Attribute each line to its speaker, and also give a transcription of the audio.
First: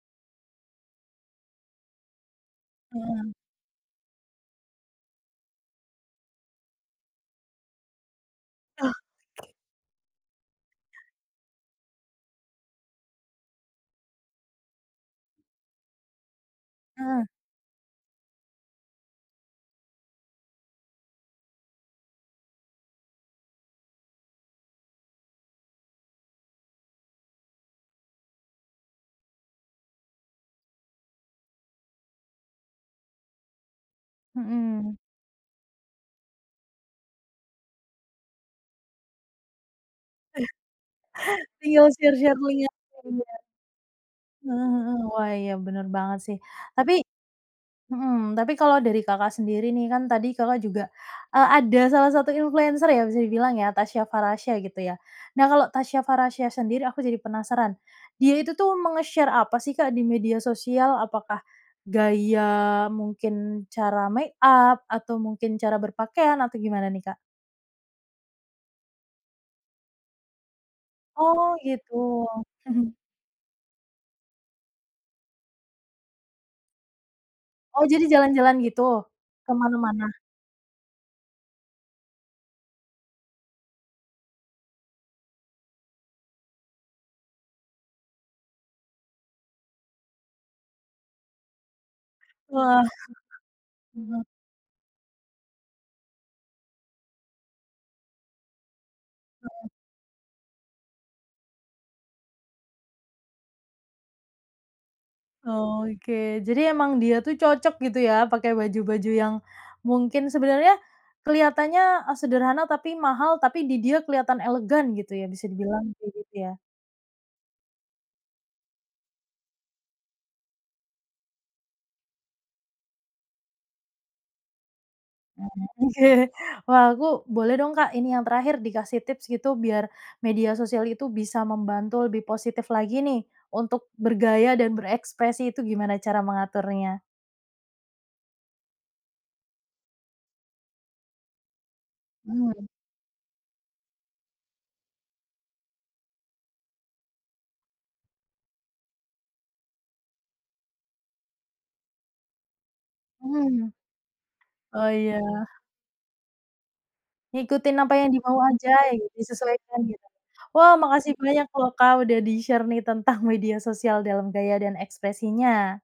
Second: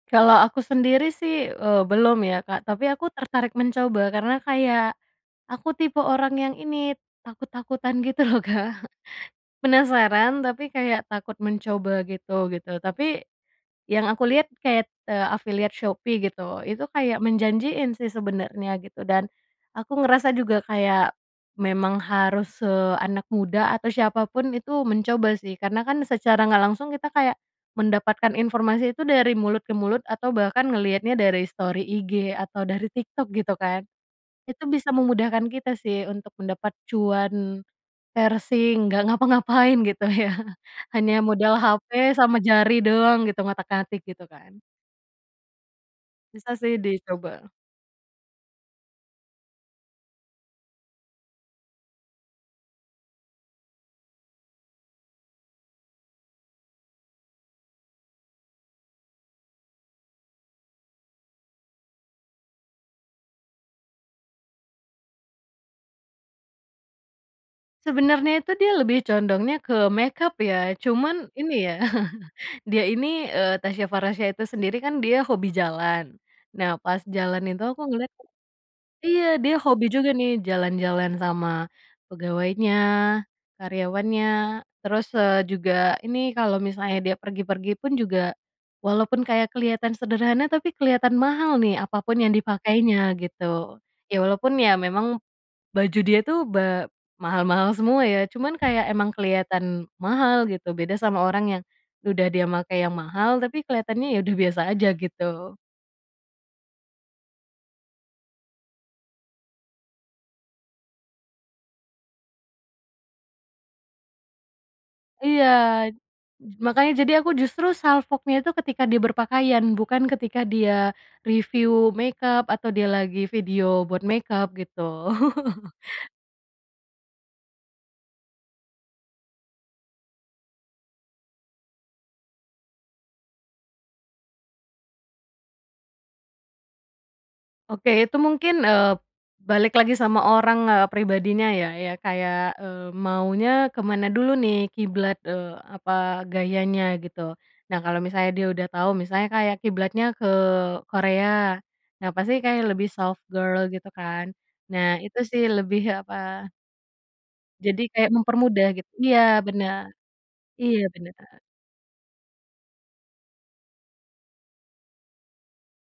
Speaker 1: Kalau aku sendiri sih, eee, belum ya, Kak. Tapi aku
Speaker 2: Heeh.
Speaker 1: tertarik mencoba. Karena kayak, aku tipe orang yang ini, takut-takutan gitu loh, Kak.
Speaker 2: Oh.
Speaker 1: Penasaran, tapi kayak takut mencoba gitu, gitu. Tapi, yang aku liat kayak, eee, affiliate Shopee, gitu. Itu kayak
Speaker 2: Heeh.
Speaker 1: menjanjiin sih sebenernya gitu dan aku ngerasa juga kayak, memang harus se anak muda, atau siapa pun itu mencoba sih. Karena kan secara nggak langsung kita kayak, mendapatkan informasi itu dari mulut ke mulut, atau bahkan ngeliatnya dari story IG atau dari TikTok, gitu kan. Itu bisa
Speaker 2: Mhm.
Speaker 1: memudahkan kita sih, untuk mendapat cuan parsing, nggak ngapa-ngapain, gitu ya. Hanya modal
Speaker 2: Tinggal
Speaker 1: HP
Speaker 2: share-share
Speaker 1: sama
Speaker 2: link-nya
Speaker 1: jari
Speaker 2: aja,
Speaker 1: doang
Speaker 2: iya.
Speaker 1: gitu, ngotak-ngatik gitu kan.
Speaker 2: Heeh heeh. Wah, iya bener banget sih
Speaker 1: Bisa sih
Speaker 2: tapi
Speaker 1: dicoba.
Speaker 2: mhm, tapi kalau dari Kakak sendiri nih. Kan tadi Kakak juga, eee, ada salah satu influencer ya bisa dibilang ya Tasya Farahsya gitu ya. Nah, kalau Tasya Farahsya sendiri aku jadi penasaran, dia itu tuh menge-share apa sih Kak di media sosial? Apakah gaya mungkin cara make up, atau mungkin cara berpakaian, atau gimana nih Kak?
Speaker 1: Sebenarnya itu dia lebih condongnya ke makeup ya. Cuman,
Speaker 2: Oh,
Speaker 1: ini ya,
Speaker 2: gitu.
Speaker 1: dia ini eee, Tasya Farahsya itu sendiri kan dia hobi jalan. Nah, pas jalan itu aku
Speaker 2: Oh, jadi
Speaker 1: ngeliat tuh
Speaker 2: jalan-jalan gitu?
Speaker 1: iya, dia hobi
Speaker 2: Kemana-mana?
Speaker 1: juga nih jalan-jalan sama pegawainya, karyawannya. Terus, eee, juga ini kalau misalnya dia pergi-pergi pun juga, walaupun kayak kelihatan sederhana tapi kelihatan mahal nih apa pun yang
Speaker 2: Wah,
Speaker 1: dipakainya, gitu. Ya
Speaker 2: mhm.
Speaker 1: walaupun ya memang baju dia tuh ba mahal-mahal semua ya. Cuman kayak emang
Speaker 2: Heeh.
Speaker 1: keliatan mahal, gitu. Beda sama orang yang udah dia make yang mahal tapi keliatannya ya udah biasa aja gitu.
Speaker 2: Oke, jadi emang dia tuh cocok gitu ya pakai baju-baju yang mungkin sebenarnya kelihatannya sederhana tapi mahal. Tapi di dia kelihatan elegan gitu ya,
Speaker 1: Iya,
Speaker 2: bisa dibilang kayak gitu ya.
Speaker 1: makanya jadi aku justru salfoknya itu ketika dia berpakaian, bukan ketika dia review makeup atau dia lagi video buat makeup gitu.
Speaker 2: Mhm, oke. Wah, aku boleh dong, Kak ini yang terakhir dikasih tips gitu biar media sosial itu bisa membantu lebih positif lagi nih untuk bergaya dan berekspresi itu gimana cara mengaturnya?
Speaker 1: Oke, itu mungkin, eee, balik lagi sama orang, eee, pribadinya ya. Ya kayak,
Speaker 2: Hmm.
Speaker 1: eee, maunya ke mana dulu nih, kiblat eee, apa, gayanya gitu. Nah, kalau misalnya dia udah tahu, misalnya kayak kiblatnya ke Korea. Ya pasti kayaknya lebih soft girl,
Speaker 2: Mhm.
Speaker 1: gitu kan.
Speaker 2: Oh,
Speaker 1: Nah,
Speaker 2: ya.
Speaker 1: itu sih lebih apa
Speaker 2: Ngikutin
Speaker 1: Jadi
Speaker 2: apa yang
Speaker 1: kayak
Speaker 2: di mau
Speaker 1: mempermudah,
Speaker 2: aja
Speaker 1: git
Speaker 2: gitu,
Speaker 1: iya,
Speaker 2: disesuaikan
Speaker 1: bener.
Speaker 2: gitu. Wah,
Speaker 1: Iya,
Speaker 2: makasih
Speaker 1: bener.
Speaker 2: banyak loh Kak udah di-share nih tentang media sosial dalam gaya dan ekspresinya.